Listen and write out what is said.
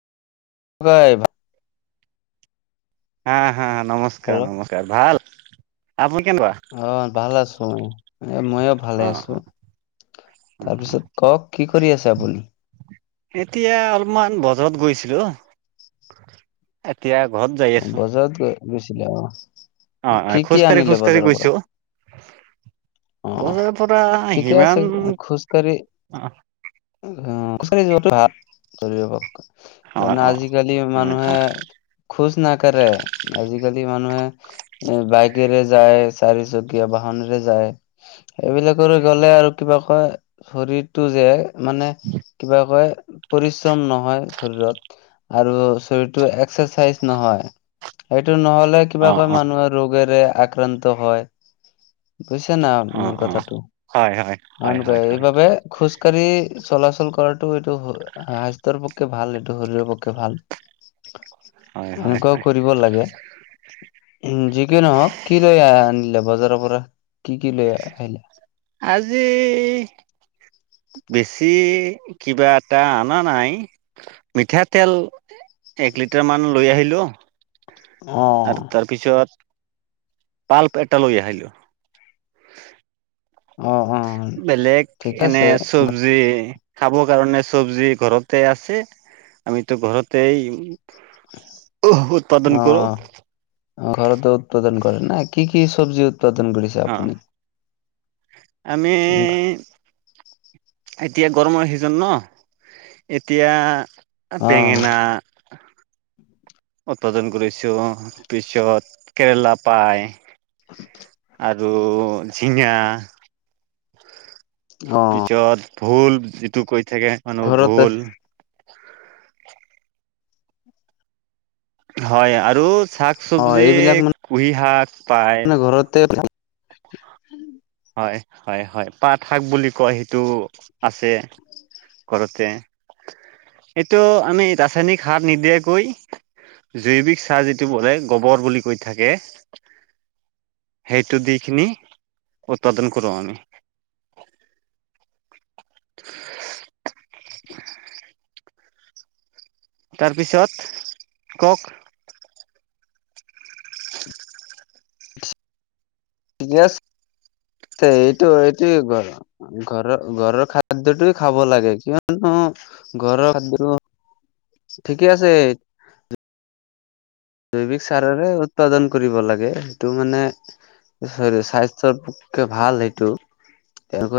হয়। উম হুম হেল্ল' নমস্কাৰ নমস্কাৰ। ভাল আপুনি কেনেকুৱা- অ ভাল আছো মই এ মইও ভালে অ আছো, অ অ তাৰপিছত কওঁক কি কৰি আছে আপুনি? এতিয়া অলপমান বজাৰত গৈছিলো। এতিয়া ঘৰত যায়। বজাৰত কিয় গৈছিলে আক, অ অ কি কি খোজকাঢ়ি আনিলে খোজকাঢ়ি বজাৰৰ পৰা। গৈছো অঁ বজাৰৰ পৰা ঠিকেই সিমান আছে খোজকাাঢ়ি- অ অঁ খোজ কাঢ়ি যোৱাটো ভাল, সেইটো অ'ক অ আজিকালি হয় অ মানুহে খোজ নাকাৰে, আজিকালি মানুহে- এ বাইকেৰে যায় চাৰি চকীয়া বাহনৰে যায়। সেইবিলাকৰ গলে আৰু কিবা কয় শৰীৰটো যে মানে কিবা কয়। পৰিশ্ৰম নহয় শৰিৰত আৰু শৰিটো এক্সাৰচাইজ- নহয় সেইটো নহলে অ কিবাকৈ মানুহে ৰোগেৰে আক্ৰান্ত হয়। বুজিছে না অ অ মোৰ অ কথাটো হয় হয় হয় আন হয় হয় এইবাবে খোজকাঢ়ি চলাচল কৰাটো এইটো স্বাস্থ্যৰ পক্ষে ভাল এইটো শৰীৰৰ পক্ষে ভাল। হয় হয় এনেকুৱাও হয় কৰিব লাগে। যিকি নহওঁক কি লৈ আনিলে বজাৰৰ পৰা কি কি লৈ আহিলে। আজি বেছি কিবা এটা অনা নাই মিঠাতেল- এক লিটাৰ মান লৈ আহিলো আৰু অ', তাৰপিছত- তাৰপিছত পালক এটা লৈ আহিল। অঁ অঁ বেলেগ এনে চব্জি। খাব কাৰণে চব্জি ঘৰতে আছে আমিটো ঘৰতেই ই অহঁ অঁ ঘৰটো উৎপাদন কৰে ন কি কি চব্জি উৎপাদন কৰিছে অ আপুনি? আমি- এতিয়া গৰমৰ চিজন ন এতিয়া আঁ অ বেঙেনা- উৎপাদন কৰিছোঁ তাপিছত কেৰেলা পাই। [unintelligible] আৰু ঝিঙাহ। অ পিছত ভোল যিটো কৈ থাকে মানুহ ঘৰতে ভোল। হয় আৰু শাক অ চব্জি এইবিলাক কুঁহি শাক পায়। মানে ঘৰতে থাকিম হয় হয় হয় পাত শাক বুলি কয় সেইটো আছে। ঘৰতে এইটো আমি ৰাসায়নিক সাৰ নিদিয়াকৈ- জৈৱিক চাহ যিটো বোলে গবৰ বুলি কৈ থাকে। সেইটো দিকিনি- উৎপাদন কৰোঁ আমি। [unintelligible] তাৰপিছত কওঁক। ইয়েছ এইটো এইটোৱে বাৰু ঘৰৰ ঘৰৰ খাদ্যটোৱে খাব লাগে। কিয়নো- ঘৰৰ খাদ্য ন' ঠিকে আছে। জৈৱিক চাৰৰে উৎপাদন কৰিব লাগে সেইটো মানে হেৰি স্বাস্থ্যৰ পক্ষে ভাল সেইটো [unintelligible]